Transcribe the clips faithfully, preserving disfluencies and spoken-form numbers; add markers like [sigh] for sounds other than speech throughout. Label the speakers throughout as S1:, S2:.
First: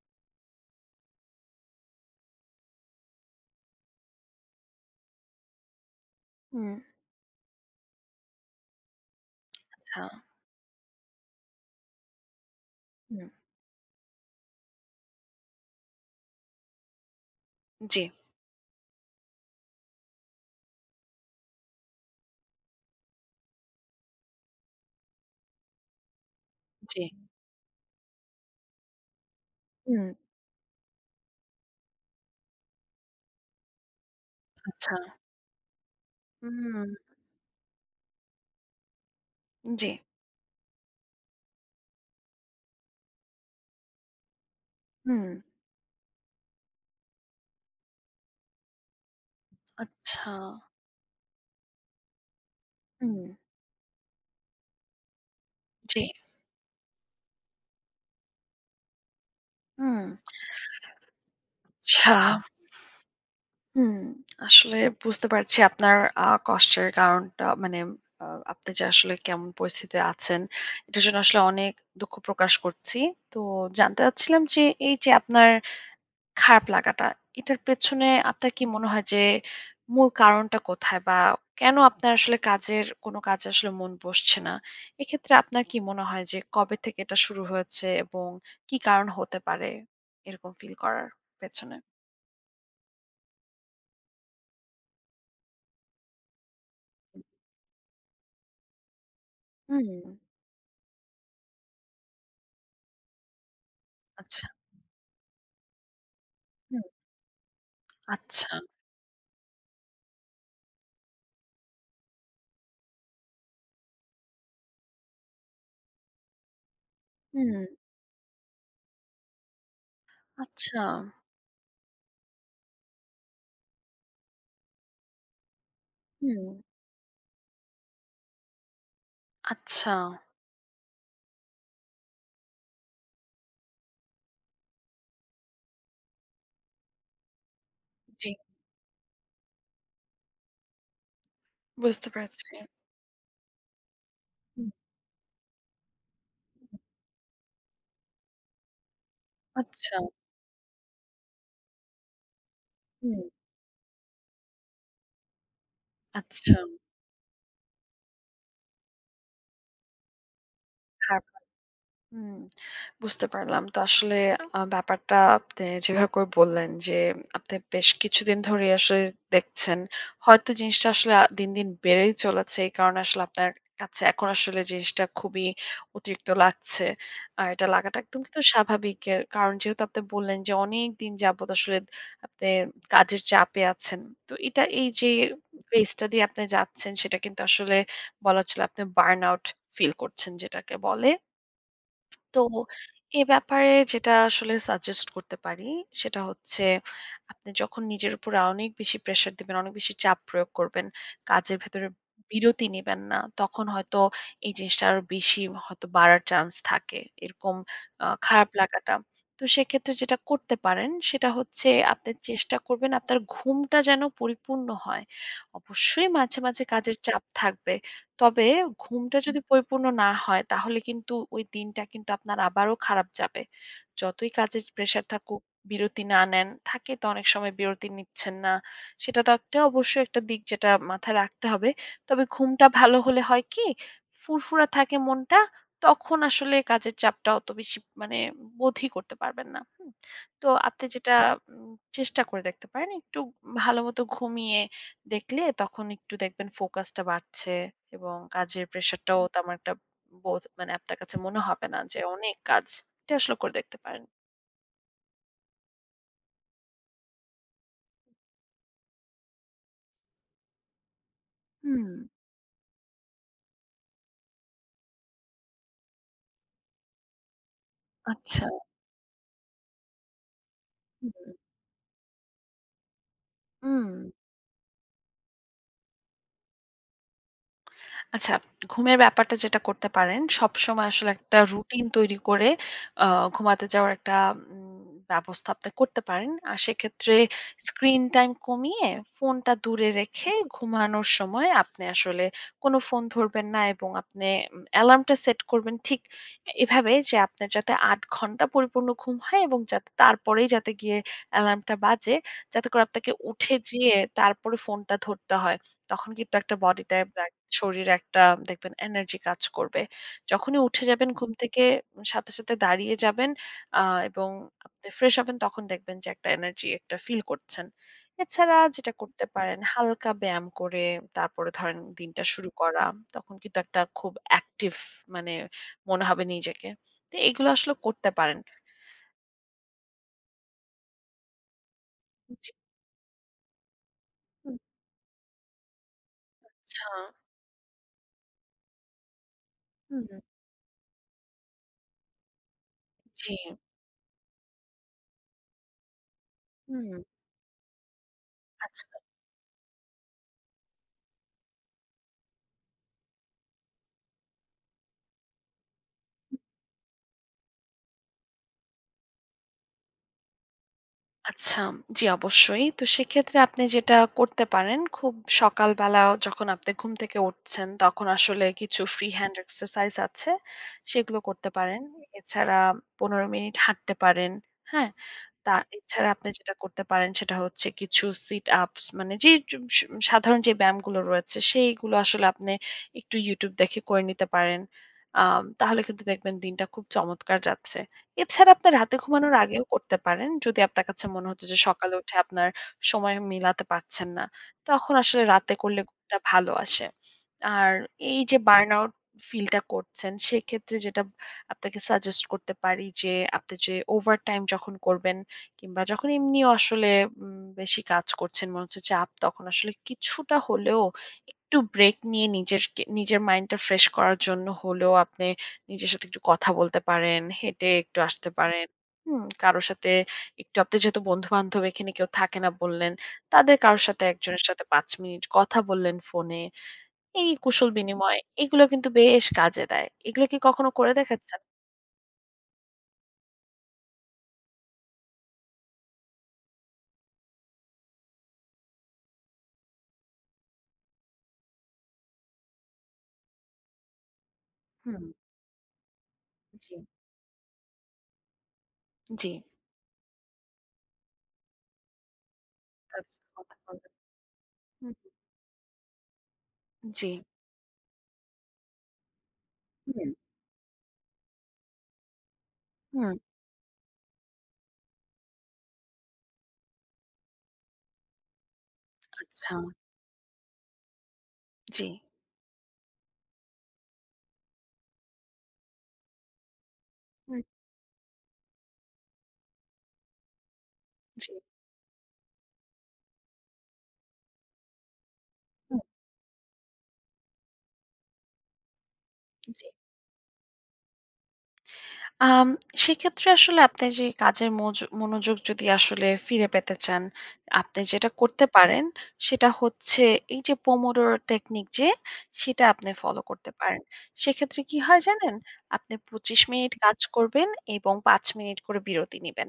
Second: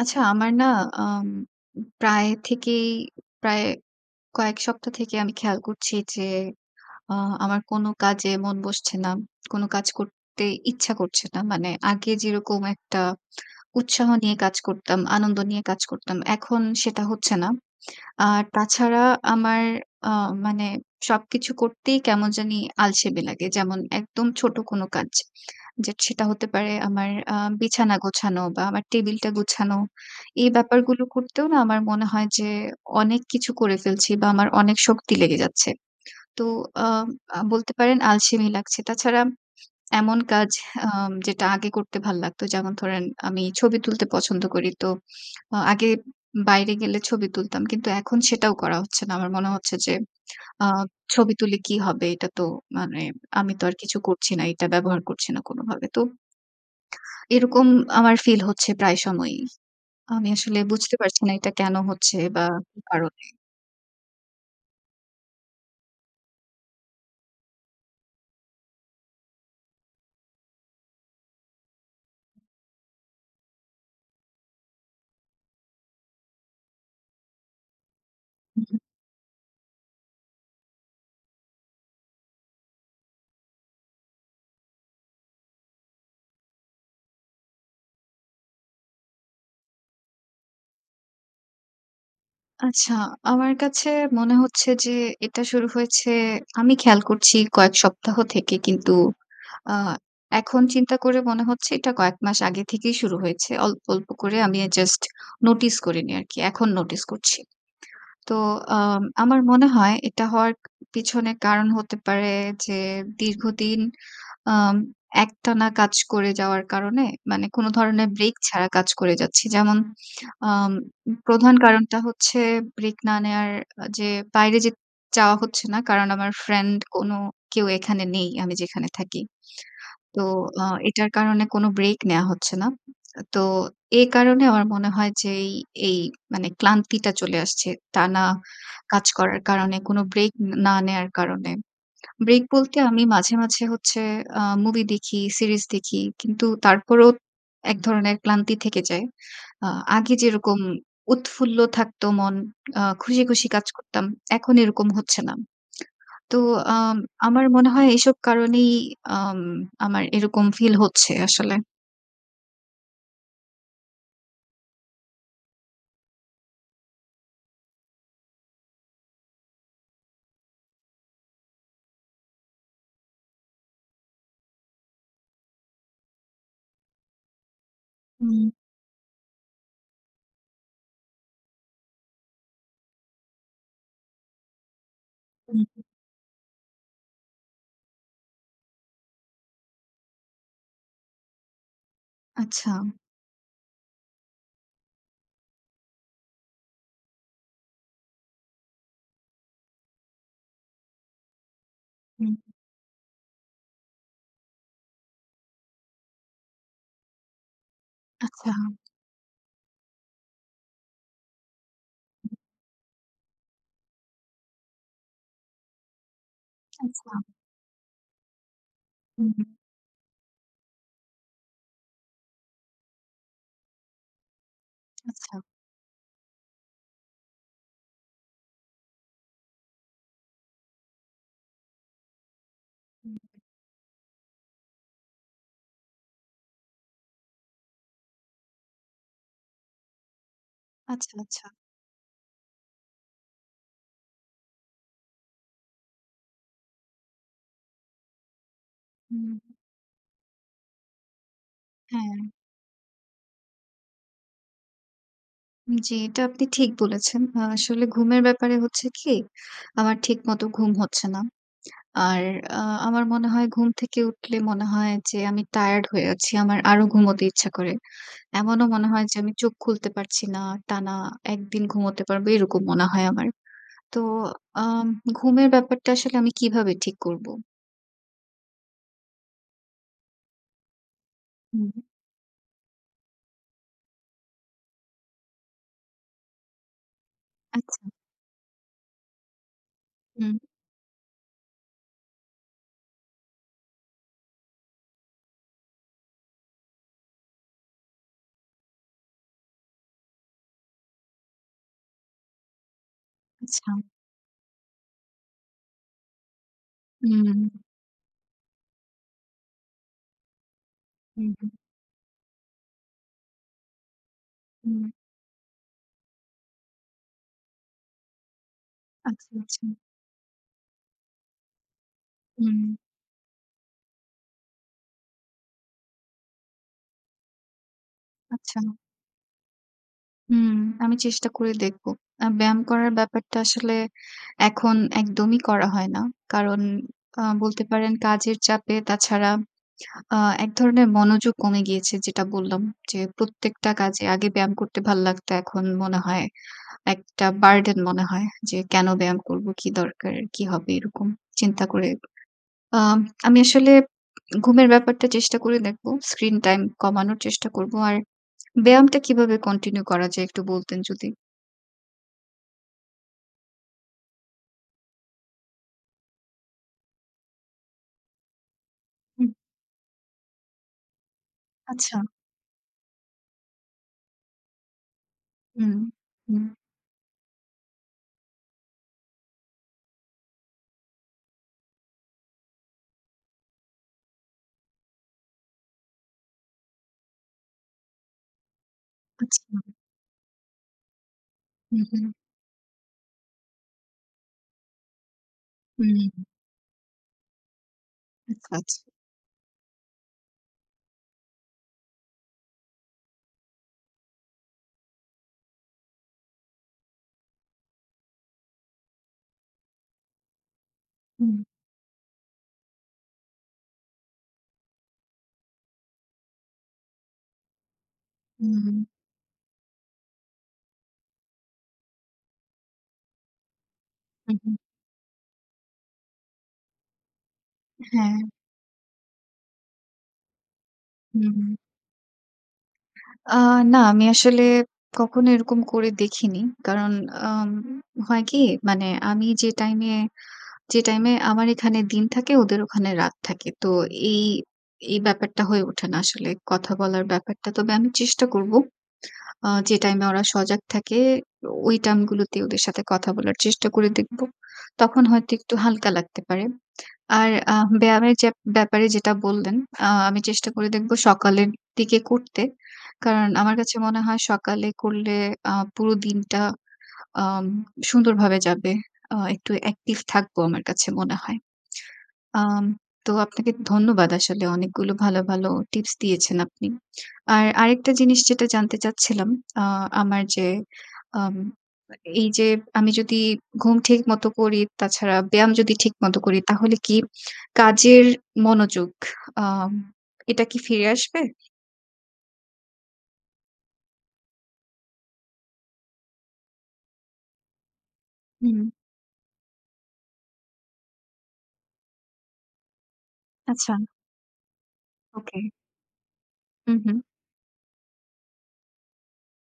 S1: আচ্ছা, আমার না আম উম প্রায় থেকেই, প্রায় কয়েক সপ্তাহ থেকেই আমি খেয়াল করছি যে,
S2: হুম।
S1: আ আমার কোনো কাজে মন বসছে না। কোনো কাজ
S2: আচ্ছা।
S1: করতে ইচ্ছা করছে না। মানে আগে যেরকম একটা
S2: হুম।
S1: [tsk] উৎসাহ নিয়ে কাজ করতাম। আনন্দ নিয়ে কাজ করতাম। এখন সেটা হচ্ছে না।
S2: জি।
S1: [tsk] আর তাছাড়া আমার আ মানে সবকিছু করতেই কেমন জানি আলসেমি লাগে। যেমন একদম ছোট কোনো কাজ। যে সেটা হতে পারে
S2: জি।
S1: আমার আ বিছানা গোছানো বা আমার টেবিলটা গোছানো।
S2: হুম।
S1: এই ব্যাপারগুলো করতেও না আমার মনে হয় যে, অনেক কিছু করে ফেলছি। বা আমার অনেক
S2: আচ্ছা।
S1: শক্তি লেগে যাচ্ছে। তো আ
S2: হুম।
S1: আ বলতে পারেন আলসেমি লাগছে। তাছাড়া
S2: জি।
S1: এমন কাজ আ যেটা আগে করতে ভালো লাগতো। যেমন ধরেন আমি ছবি তুলতে পছন্দ করি। তো
S2: হুম।
S1: আ আগে বাইরে গেলে ছবি তুলতাম। কিন্তু এখন সেটাও করা হচ্ছে না। আমার মনে হচ্ছে যে
S2: আচ্ছা।
S1: আ ছবি তুলে কি হবে? এটা তো মানে
S2: হুম।
S1: আমি তো আর কিছু করছি না। এটা ব্যবহার করছি না কোনোভাবে।
S2: জি।
S1: তো [tsk] এরকম আমার ফিল হচ্ছে প্রায় সময়ই।
S2: হুম,
S1: আমি আসলে বুঝতে পারছি না এটা কেন
S2: আচ্ছা।
S1: হচ্ছে বা কি কারণে?
S2: হুম। আসলে বুঝতে পারছি আপনার আ কষ্টের কারণটা। মানে আ আপনি যে আসলে কেমন পরিস্থিতিতে আছেন, এটার জন্য আসলে অনেক দুঃখ প্রকাশ করছি। তো জানতে চাচ্ছিলাম যে, এইযে আপনার খারাপ লাগাটা, এটার পেছনে আপনার
S1: হু,
S2: কি
S1: হু।
S2: মনে হয় যে, মূল কারণটা কোথায়? বা কেন আপনার আসলে কাজের কোন কাজে আসলে মন বসছে না? এক্ষেত্রে আপনার কি মনে হয় যে, কবে থেকে এটা শুরু হয়েছে? এবং কী কারণ হতে পারে এরকম ফিল করার পেছনে?
S1: আচ্ছা, আমার কাছে মনে হচ্ছে যে এটা শুরু হয়েছে। আমি খেয়াল
S2: হুম।
S1: করছি কয়েক সপ্তাহ থেকে কিন্তু, আ
S2: হুম, হুম।
S1: এখন চিন্তা করে মনে হচ্ছে এটা কয়েক মাস আগে থেকেই শুরু হয়েছে। অল্প, অল্প করে
S2: আচ্ছা।
S1: আমি এ জাস্ট নোটিস করিনি আরকি। এখন
S2: হুম।
S1: নোটিস করছি। তো
S2: আচ্ছা।
S1: আম আমার মনে হয় এটা হওয়ার পিছনে কারণ হতে পারে যে দীর্ঘদিন, আম একটানা কাজ করে যাওয়ার কারণে মানে কোনো
S2: হুম।
S1: ধরনের ব্রেক ছাড়া কাজ করে যাচ্ছি। যেমন আম
S2: আচ্ছা।
S1: প্রধান কারণটা হচ্ছে ব্রেক না নেওয়ার আ যে বাইরে যে যাওয়া হচ্ছে না। কারণ আমার
S2: হুম।
S1: ফ্রেন্ড কোনো কেউ এখানে নেই। আমি যেখানে থাকি।
S2: আচ্ছা।
S1: তো আ এটার কারণে কোনো ব্রেক নেয়া হচ্ছে না। তো এই কারণে আমার মনে হয় যে এই, এই মানে ক্লান্তিটা চলে আসছে। টানা
S2: জি।
S1: কাজ করার কারণে, কোনো ব্রেক না নেয়ার কারণে।
S2: বুঝতে
S1: ব্রেক
S2: পেরেছি।
S1: বলতে আমি মাঝে, মাঝে হচ্ছে আ
S2: হুম।
S1: মুভি দেখি, সিরিজ দেখি। কিন্তু
S2: হুম।
S1: তারপরও, এক ধরনের ক্লান্তি থেকে যায়। আ
S2: আচ্ছা।
S1: আগে যেরকম উৎফুল্ল থাকতো মন, আ
S2: হুম।
S1: খুশি, খুশি কাজ করতাম, এখন এরকম হচ্ছে না। তো
S2: আচ্ছা।
S1: আম আমার মনে হয় এসব কারণেই আম আমার এরকম ফিল হচ্ছে
S2: খারাপ [unintelligible]
S1: আসলে।
S2: হুম, বুঝতে পারলাম। তো আসলে আ ব্যাপারটা আপনে যেভাবে করে বললেন যে, আপনি বেশ কিছুদিন ধরেই আসলে দেখছেন। হয়তো জিনিসটা আসলে দিন, দিন বেড়েই চলেছে। এই কারণে আসলে আপনার কাছে এখন আসলে জিনিসটা খুবই অতিরিক্ত লাগছে। আর এটা লাগাটা একদম কিন্তু
S1: হুম।
S2: স্বাভাবিক। এর কারণ যেহেতু আপনি বললেন যে, অনেকদিন যাবত আসলে আপনি কাজের চাপে আছেন। তো এটা এইযে
S1: হু, হু।
S2: phase টা দিয়ে আপনি যাচ্ছেন, সেটা কিন্তু আসলে বলা চলে আপনি burn out ফিল করছেন যেটাকে বলে। [tsk] তো,
S1: আচ্ছা।
S2: এ ব্যাপারে যেটা আসলে suggest করতে পারি সেটা হচ্ছে, আপনি যখন নিজের উপর অনেক বেশি প্রেশার দিবেন, অনেক বেশি চাপ প্রয়োগ করবেন। কাজের ভেতরে
S1: হুম।
S2: বিরতি নিবেন না। তখন হয়তো এই জিনিসটা আরো বেশি হয়তো বাড়ার চান্স থাকে। এরকম আ খারাপ
S1: আচ্ছা।
S2: লাগাটা। তো সেক্ষেত্রে যেটা করতে পারেন সেটা হচ্ছে, আপনি
S1: হুম।
S2: চেষ্টা করবেন আপনার ঘুমটা যেন পরিপূর্ণ হয়। অবশ্যই মাঝে, মাঝে কাজের
S1: আচ্ছা।
S2: চাপ থাকবে। তবে ঘুমটা
S1: হুম।
S2: যদি পরিপূর্ণ না হয় তাহলে কিন্তু, ওই দিনটা কিন্তু আপনার আবারও খারাপ যাবে। যতই কাজের প্রেশার থাকুক,
S1: আচ্ছা।
S2: বিরতি না নেন, থাকে তো অনেক সময় বিরতি নিচ্ছেন না। সেটাতে অবশ্যই একটা দিক যেটা মাথায় রাখতে হবে। তবে ঘুমটা ভালো
S1: হুম।
S2: হলে হয় কি? ফুরফুরা থাকে মনটা। তখন আসলে কাজের চাপটা অত বেশি মানে বোধই করতে পারবেন না। হুম? তো আপনি যেটা
S1: আচ্ছা, আচ্ছা।
S2: উম চেষ্টা করে দেখতে পারেন, একটু ভালো মতো ঘুমিয়ে দেখলে, তখন একটু দেখবেন ফোকাসটা বাড়ছে এবং কাজের প্রেশারটাও
S1: হুম।
S2: তেমন একটা বোধ মানে আপনার কাছে মনে হবে না যে
S1: হ্যাঁ।
S2: অনেক কাজ। এটি আসলে করে দেখতে পারেন।
S1: জি, এটা আপনি ঠিক বলেছেন। আ আসলে ঘুমের ব্যাপারে হচ্ছে কি, আমার ঠিকমতো ঘুম হচ্ছে না।
S2: হুম।
S1: আর আ আমার মনে হয় ঘুম থেকে উঠলে মনে হয় যে, আমি tired হয়ে আছি, আমার আরো ঘুমোতে ইচ্ছা করে।
S2: আচ্ছা।
S1: এমনও মনে হয় যে আমি চোখ খুলতে পারছি না, টানা
S2: হুম।
S1: এক দিন ঘুমোতে পারব, এরকম মনে হয় আমার। তো
S2: হুম।
S1: আম ঘুমের ব্যাপারটা আসলে আমি কীভাবে ঠিক করব?
S2: আচ্ছা, ঘুমের ব্যাপারটা যেটা করতে পারেন, সবসময় আসলে একটা
S1: হুম।
S2: রুটিন তৈরি করে, আ ঘুমাতে যাওয়ার একটা উম ব্যবস্থা আপনি করতে পারেন। আর সেক্ষেত্রে
S1: আচ্ছা।
S2: স্ক্রিন টাইম কমিয়ে, ফোনটা দূরে রেখে,
S1: হুম।
S2: ঘুমানোর সময় আপনি আসলে কোনো ফোন ধরবেন না এবং আপনি ম অ্যালার্মটা সেট করবেন ঠিক এভাবে যে, আপনার যাতে আট ঘণ্টা পরিপূর্ণ ঘুম হয় এবং যাতে তারপরেই যাতে গিয়ে এলার্মটা বাজে, যাতে করে আপনাকে উঠে
S1: আচ্ছা।
S2: যেয়ে, তারপরে ফোনটা ধরতে হয়। তখন কিন্তু একটা body টায় ব্যা
S1: হুম।
S2: শরীরে একটা দেখবেন energy কাজ করবে। যখনই উঠে যাবেন ঘুম
S1: হুম, হুম।
S2: থেকে সাথে, সাথে দাঁড়িয়ে যাবেন, আ এবং আপনি
S1: হুম।
S2: ফ্রেশ হবেন তখন দেখবেন যে, একটা energy একটা feel করছেন। এছাড়া যেটা করতে
S1: আচ্ছা,
S2: পারেন,
S1: আচ্ছা।
S2: হালকা ব্যায়াম করে, তারপরে ধরেন দিনটা শুরু
S1: হুম।
S2: করা, তখন কিন্তু একটা খুব active মানে মনে হবে নিজেকে। তো এগুলো আসলে করতে পারেন।
S1: আচ্ছা। হুম, আমি চেষ্টা করে দেখব। আ
S2: হুম, জি।
S1: ব্যায়াম করার ব্যাপারটা আসলে
S2: হুম।
S1: এখন একদমই করা হয় না কারণ
S2: আচ্ছা।
S1: আ বলতে পারেন, কাজের চাপে তাছাড়া
S2: হুম,
S1: আ
S2: হুম।
S1: এক ধরনের মনোযোগ কমে গিয়েছে। যেটা বললাম, যে
S2: জি।
S1: প্রত্যেকটা কাজে আগে ব্যায়াম করতে ভাল্লাগতো, এখন মনে হয়
S2: হুম।
S1: একটা বার্ডেন মনে হয়, যে কেন
S2: আচ্ছা।
S1: ব্যায়াম করবো, কি দরকার, কী হবে? এরকম চিন্তা করে, আম আমি আসলে ঘুমের ব্যাপারটা চেষ্টা করে দেখব। Screen time কমানোর চেষ্টা করব। আর ব্যায়ামটা কিভাবে continue করা যায়, একটু বলতেন যদি?
S2: আচ্ছা, জি অবশ্যই। তো সেক্ষেত্রে আপনি যেটা করতে পারেন, খুব সকালবেলাও যখন আপনি ঘুম থেকে উঠছেন, তখন আসলে কিছু free
S1: হুম।
S2: hand exercise আছে। সেগুলো করতে পারেন।
S1: আচ্ছা।
S2: এছাড়া পনেরো মিনিট হাঁটতে পারেন। হ্যাঁ? তা
S1: হুম,
S2: এছাড়া আপনি
S1: হুম।
S2: যেটা করতে পারেন সেটা হচ্ছে, কিছু sit ups মানে যে জু স সাধারণ যে ব্যায়ামগুলো রয়েছে, সেইগুলো আসলে আপনি একটু YouTube দেখে করে নিতে পারেন। আ তাহলে কিন্তু দেখবেন দিনটা খুব চমৎকার যাচ্ছে। এছাড়া আপনার রাতে ঘুমানোর
S1: আচ্ছা।
S2: আগেও করতে পারেন। যদি আপনার কাছে মনে হচ্ছে যে,
S1: হুম,
S2: সকালে
S1: হুম।
S2: উঠে আপনার সময় মিলাতে পারছেন না। তখন আসলে রাতে করলে ঘুমটা
S1: হুম।
S2: ভালো আসে। আর এই যে
S1: আচ্ছা,
S2: burn
S1: আচ্ছা।
S2: out feel টা করছেন, সেক্ষেত্রে যেটা আপনাকে suggest করতে পারি যে, আপনি যে overtime যখন করবেন কিংবা যখন এমনিও আসলে উম বেশি কাজ করছেন, মনে হচ্ছে যে চাপ, তখন আসলে কিছুটা হলেও
S1: হুম।
S2: একটু ব্রেক নিয়ে নিজেরকে নিজের mind টা fresh করার জন্য হলেও, আপনি নিজের সাথে একটু কথা বলতে পারেন, হেঁটে একটু আসতে
S1: হুম,
S2: পারেন।
S1: হুম।
S2: হুম? কারো সাথে একটু আপনি যেহেতু বন্ধুবান্ধব এখানে কেউ থাকে না বললেন, তাদের কারো সাথে
S1: হুম,
S2: একজনের
S1: হুম।
S2: সাথে পাঁচ মিনিট কথা বললেন ফোনে। এই কুশল
S1: হ্যাঁ।
S2: বিনিময়, এগুলোও কিন্তু বেশ কাজে দেয়। এগুলো কি কখনো করে
S1: হুম,
S2: দেখেচ্ছেন?
S1: হুম। আ না, আমি আসলে কখনো এরকম করে দেখিনি। কারণ আম হয় কি? মানে আমি যে টাইমে যে টাইমে আমার এখানে দিন থাকে ওদের ওখানে রাত থাকে। তো এই এই
S2: হুম।
S1: ব্যাপারটা হয়ে ওঠে না আসলে। কথা
S2: জি।
S1: বলার ব্যাপারটা। তবে আমি চেষ্টা করব।
S2: জি।
S1: আ যে টাইমে ওরা সজাগ থাকে, ঐ টাম গুলোতে ওদের সাথে কথা বলার চেষ্টা করে
S2: [unintelligible]
S1: দেখব।
S2: হুম,
S1: তখন
S2: হুম।
S1: হয়তো একটু হালকা লাগতে পারে।
S2: জি।
S1: আর আ ব্যায়ামের যে ব্যাপারে যেটা বললেন, আ
S2: [unintelligible]
S1: আমি চেষ্টা করে দেখব সকালের দিকে করতে।
S2: হুম।
S1: কারণ আমার কাছে মনে হয় সকালে করলে আ পুরো দিনটা আ সুন্দরভাবে যাবে। আ একটু
S2: আচ্ছা।
S1: অ্যাকটিভ থাকবো আমার কাছে মনে হয়।
S2: জি।
S1: আম তো আপনাকে ধন্যবাদ আসলে অনেকগুলো ভালো, ভালো টিপস দিয়েছেন আপনি।
S2: হুম।
S1: আর আরেকটা জিনিস যেটা জানতে চাচ্ছিলাম, আ আমার যে
S2: জি।
S1: আম এ এইযে আমি যদি ঘুম ঠিকমত করি, তাছাড়া ব্যায়াম যদি
S2: হু।
S1: ঠিকমত করি, তাহলে কি কাজের মনোযোগ আ
S2: জি।
S1: এটা কি ফিরে আসবে?
S2: আম সেক্ষেত্রে আসলে আপনি যেই কাজের ময মনোযোগ যদি আসলে ফিরে পেতে চান, আপনি যেটা করতে
S1: হুম।
S2: পারেন সেটা হচ্ছে এইযে পোমোডরো টেকনিক যে, সেটা আপনি ফলো করতে
S1: আচ্ছা।
S2: পারেন। সেইক্ষেত্রে কি হয় জানেন?
S1: ওকে।
S2: আপনি পঁচিশ মিনিট
S1: হুম,
S2: কাজ
S1: হুম।
S2: করবেন এবং পাঁচ মিনিট করে বিরতি নিবেন।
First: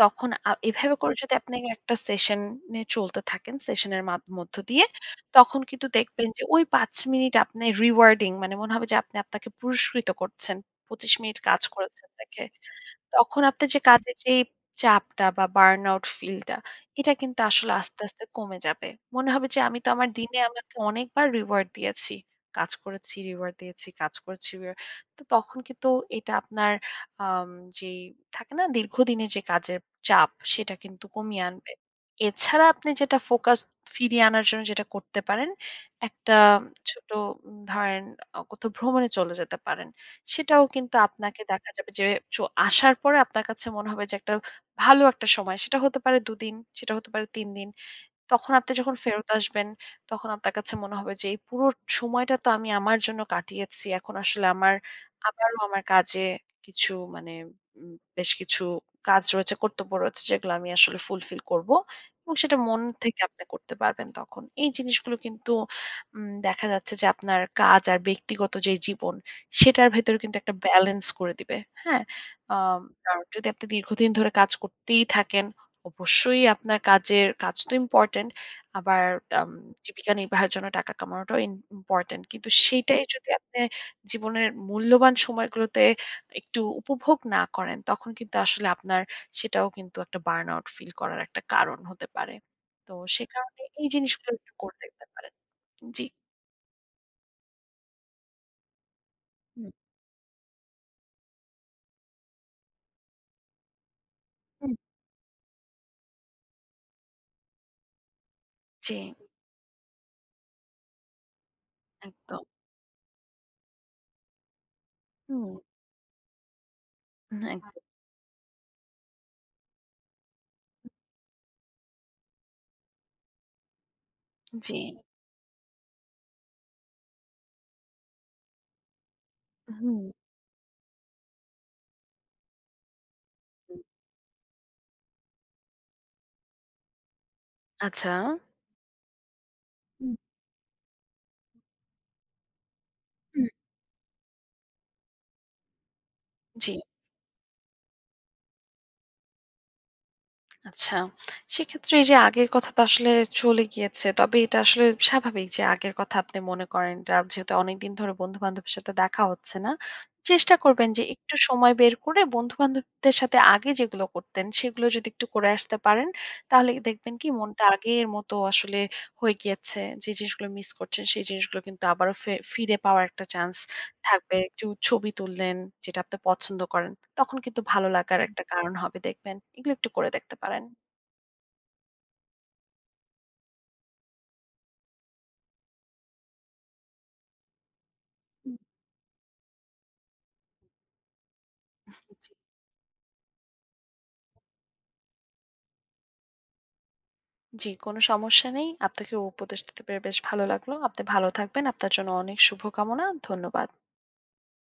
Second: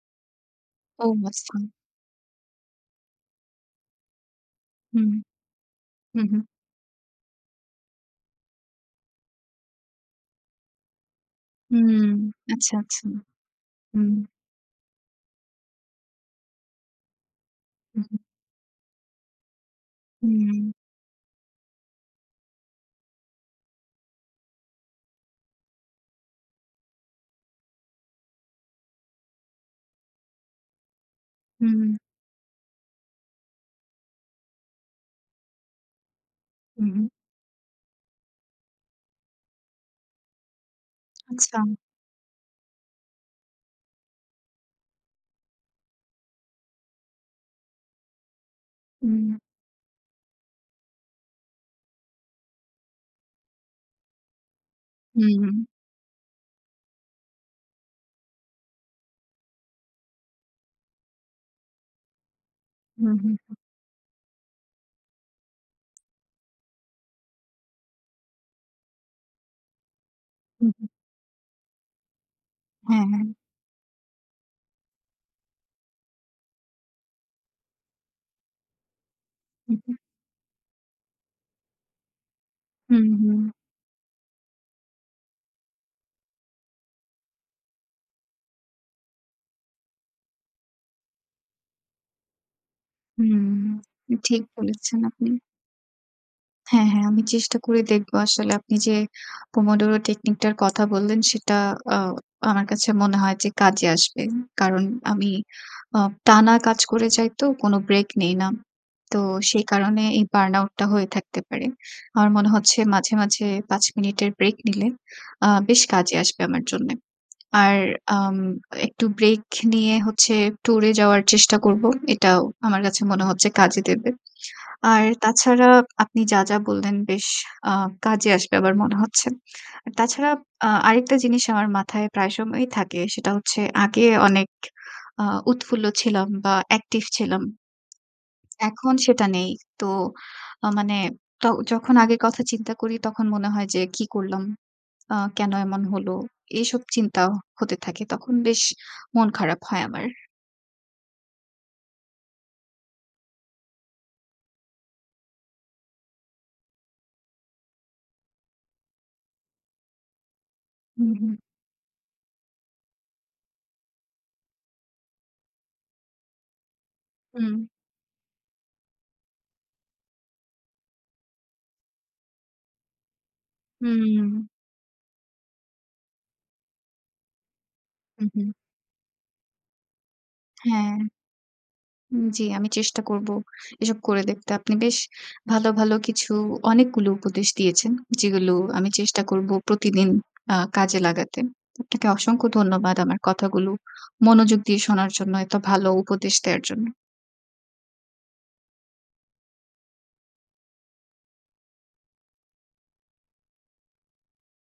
S2: তখন আ এভাবে
S1: ও
S2: করে যদি আপনি
S1: মাচ্ছা।
S2: একটা সেশন-নে চলতে থাকেন, সেশনের মাধ মধ্য দিয়ে
S1: হুম।
S2: তখন কিন্তু
S1: হুম,
S2: দেখবেন
S1: হুম।
S2: যে ঐ পাঁচ মিনিট আপনি রিওয়ার্ডিং মানে মনে হবে যে, আপনি আপনাকে পুরস্কৃত করছেন। পঁচিশ মিনিট কাজ করেছেন
S1: হুম।
S2: দেখে।
S1: আচ্ছা, আচ্ছা।
S2: তখন আপনার যে
S1: হুম।
S2: কাজের যেই চাপটা বা বার্নআউট ফিল টা, এটা কিন্তু আসলে আস্তে,
S1: হুম, হুম।
S2: আস্তে কমে যাবে। মনে হবে যে আমি তো আমার দিনে
S1: হুম।
S2: আমাকে অনেকবার রিওয়ার্ড দিয়েছি। কাজ করেছি, রিওয়ার্ড দিয়েছি, কাজ করেছি রিও তো তখন কিন্তু এটা আপনার আম যে, থাকে না? দীর্ঘদিনের যে কাজের চাপ। সেটা কিন্তু কমিয়ে আনবে।
S1: হুউম।
S2: এছাড়া আপনি যেটা ফোকাস ফিরিয়ে আনার জন্য যেটা করতে পারেন, একটা
S1: হুম।
S2: ছোট ধরেন অ কোথাও ভ্রমণে চলে যেতে পারেন। সেটাও কিন্তু আপনাকে
S1: আচ্ছা।
S2: দেখা যাবে যে চ আসার পরে আপনার কাছে মনে হবে যে, একটা ভালো একটা সময়। সেটা হতে পারে দু দিন। সেটা হতে পারে তিন দিন। তখন আপনি যখন ফেরত
S1: হুম।
S2: আসবেন, তখন আপনার কাছে মনে হবে যে, "এই পুরো সময়টা তো আমি আমার জন্য কাটিয়েছি। এখন আসলে আমার
S1: হুম,
S2: আবারও
S1: হুম।
S2: আমার কাজে কিছু মানে ম বেশ কিছু কাজ রয়েছে, কর্তব্য রয়েছে, যেগুলো আমি আসলে ফুলফিল করব।" এবং সেটা মন
S1: হুম,
S2: থেকে
S1: হুম,
S2: আপনি
S1: হুম।
S2: করতে পারবেন তখন। এই জিনিসগুলো কিন্তু উম দেখা যাচ্ছে যে, আপনার কাজ আর ব্যক্তিগত যেই জীবন, সেটার ভেতরও কিন্তু একটা
S1: হু, হু।
S2: ব্যাল্যান্স করে দিবে। হ্যাঁ? আ
S1: হ্যাঁ,
S2: আর
S1: হ্যাঁ।
S2: যদি আপনি দীর্ঘদিন ধরে কাজ করতেই থাকেন, অবশ্যই আপনার কাজের কাজ তো ইম্পোর্টেন্ট। আবার আম
S1: হু, হু।
S2: জীবিকা নির্বাহের জন্য টাকা কমানোটাও ইম ইম্পোর্টেন্ট। কিন্তু সেটাই
S1: হুম,
S2: যদি
S1: হুম।
S2: আপনে জীবনের মূল্যবান সময়গুলোতে একটু উপভোগ না করেন, তখন কিন্তু আসলে আপনার সেটাও কিন্তু একটা বার্নআউট ফিল করার একটা কারণ হতে পারে। তো সে
S1: হুম।
S2: কারণে এই জিনিসগুলো
S1: ঠিক
S2: একটু করে
S1: বলেছেন
S2: দেখতে
S1: আপনি।
S2: পারেন। জি।
S1: হ্যাঁ, হ্যাঁ, আমি চেষ্টা করে দেখবো, আসলে আপনি যে
S2: উম।
S1: পোমডোরো টেকনিকটার কথা বললেন, সেটা আ আমার কাছে মনে হয় যে কাজে আসবে।
S2: উম।
S1: কারণ আমি, আ টানা কাজ করে যাই তো, কোনো ব্রেক নেই না।
S2: জি।
S1: তো সে কারণে এই বার্ন আউটটা হয়ে থাকতে পারে। আমার
S2: একদম।
S1: মনে হচ্ছে, মাঝে-মাঝে পাঁচ মিনিটের ব্রেক নিলে, আ
S2: হুম।
S1: বেশ কাজে আসবে আমার জন্যে।
S2: হুম, একদম।
S1: আর আম একটু ব্রেক নিয়ে হচ্ছে ট্যুরে যাওয়ার চেষ্টা করবো। এটাও আমার কাছে মনে হচ্ছে কাজে দেবে।
S2: জি।
S1: আর তাছাড়া আপনি যা, যা বললেন, বেশ আ কাজে আসবে আবার মনে হচ্ছে।
S2: হুম।
S1: তাছাড়া, আ আরেকটা জিনিস আমার মাথায় প্রায় সময়ই থাকে। সেটা হচ্ছে, আগে অনেক আ উৎফুল্ল ছিলাম বা অ্যাকটিভ ছিলাম
S2: আচ্ছা।
S1: এখন সেটা নেই। তো
S2: উম।
S1: আ মানে তো, যখন আগের কথা চিন্তা করি তখন
S2: উম।
S1: মনে হয় যে, "কি করলাম, আ কেনো এমন হলো?"
S2: জি।
S1: এসব চিন্তাও হতে থাকে। তখন বেশ মন খারাপ হয় আমার।
S2: আচ্ছা। সেক্ষেত্রে এইযে আগের কথা তো আসলে চলে গিয়েছে। তবে এটা আসলে স্বাভাবিক যে আগের কথা আপনি মনে করেন, আর যেহেতু অনেকদিন ধরে বন্ধু-বান্ধবের সাথে দেখা হচ্ছে না। চেষ্টা করবেন যে
S1: উম,
S2: একটু
S1: হুম।
S2: সময় বের করে বন্ধু-বান্ধবদের সাথে আগে যেগুলো করতেন, সেগুলো যদি একটু করে আসতে পারেন, তাহলে দেখবেন কি
S1: হুম।
S2: মনটা আগের মতো আসলে হয়ে গিয়েছে। যে জিনিসগুলো মিস করছেন, সেই জিনিসগুলো কিন্তু আবারও ফে ফিরে পাওয়ার একটা চান্স থাকবে।
S1: হুম।
S2: একটু ছবি তুললেন, যেটা আপনি পছন্দ করেন। তখন কিন্তু ভালো লাগার একটা
S1: উহু।
S2: কারণ হবে, দেখবেন। এগুলো একটু করে দেখতে পারেন।
S1: হ্যাঁ। উম জি, আমি চেষ্টা করবো এসব করে দেখতে। আপনি বেশ ভালো, ভালো কিছু অনেকগুলো উপদেশ দিয়েছেন। যেগুলো
S2: উম।
S1: আমি চেষ্টা করবো প্রতিদিন আ কাজে লাগাতে। আপনাকে অসংখ্য ধন্যবাদ আমার কথাগুলো মনোযোগ দিয়ে শোনার জন্য, এত ভালো উপদেশ দেওয়ার জন্য।
S2: জি, কোনো সমস্যা নেই। আপনাকে উপদেশ দিতে পেরে বেশ ভালো লাগলো। আপনি ভালো থাকবেন। আপনার জন্য অনেক শুভকামনা। ধন্যবাদ।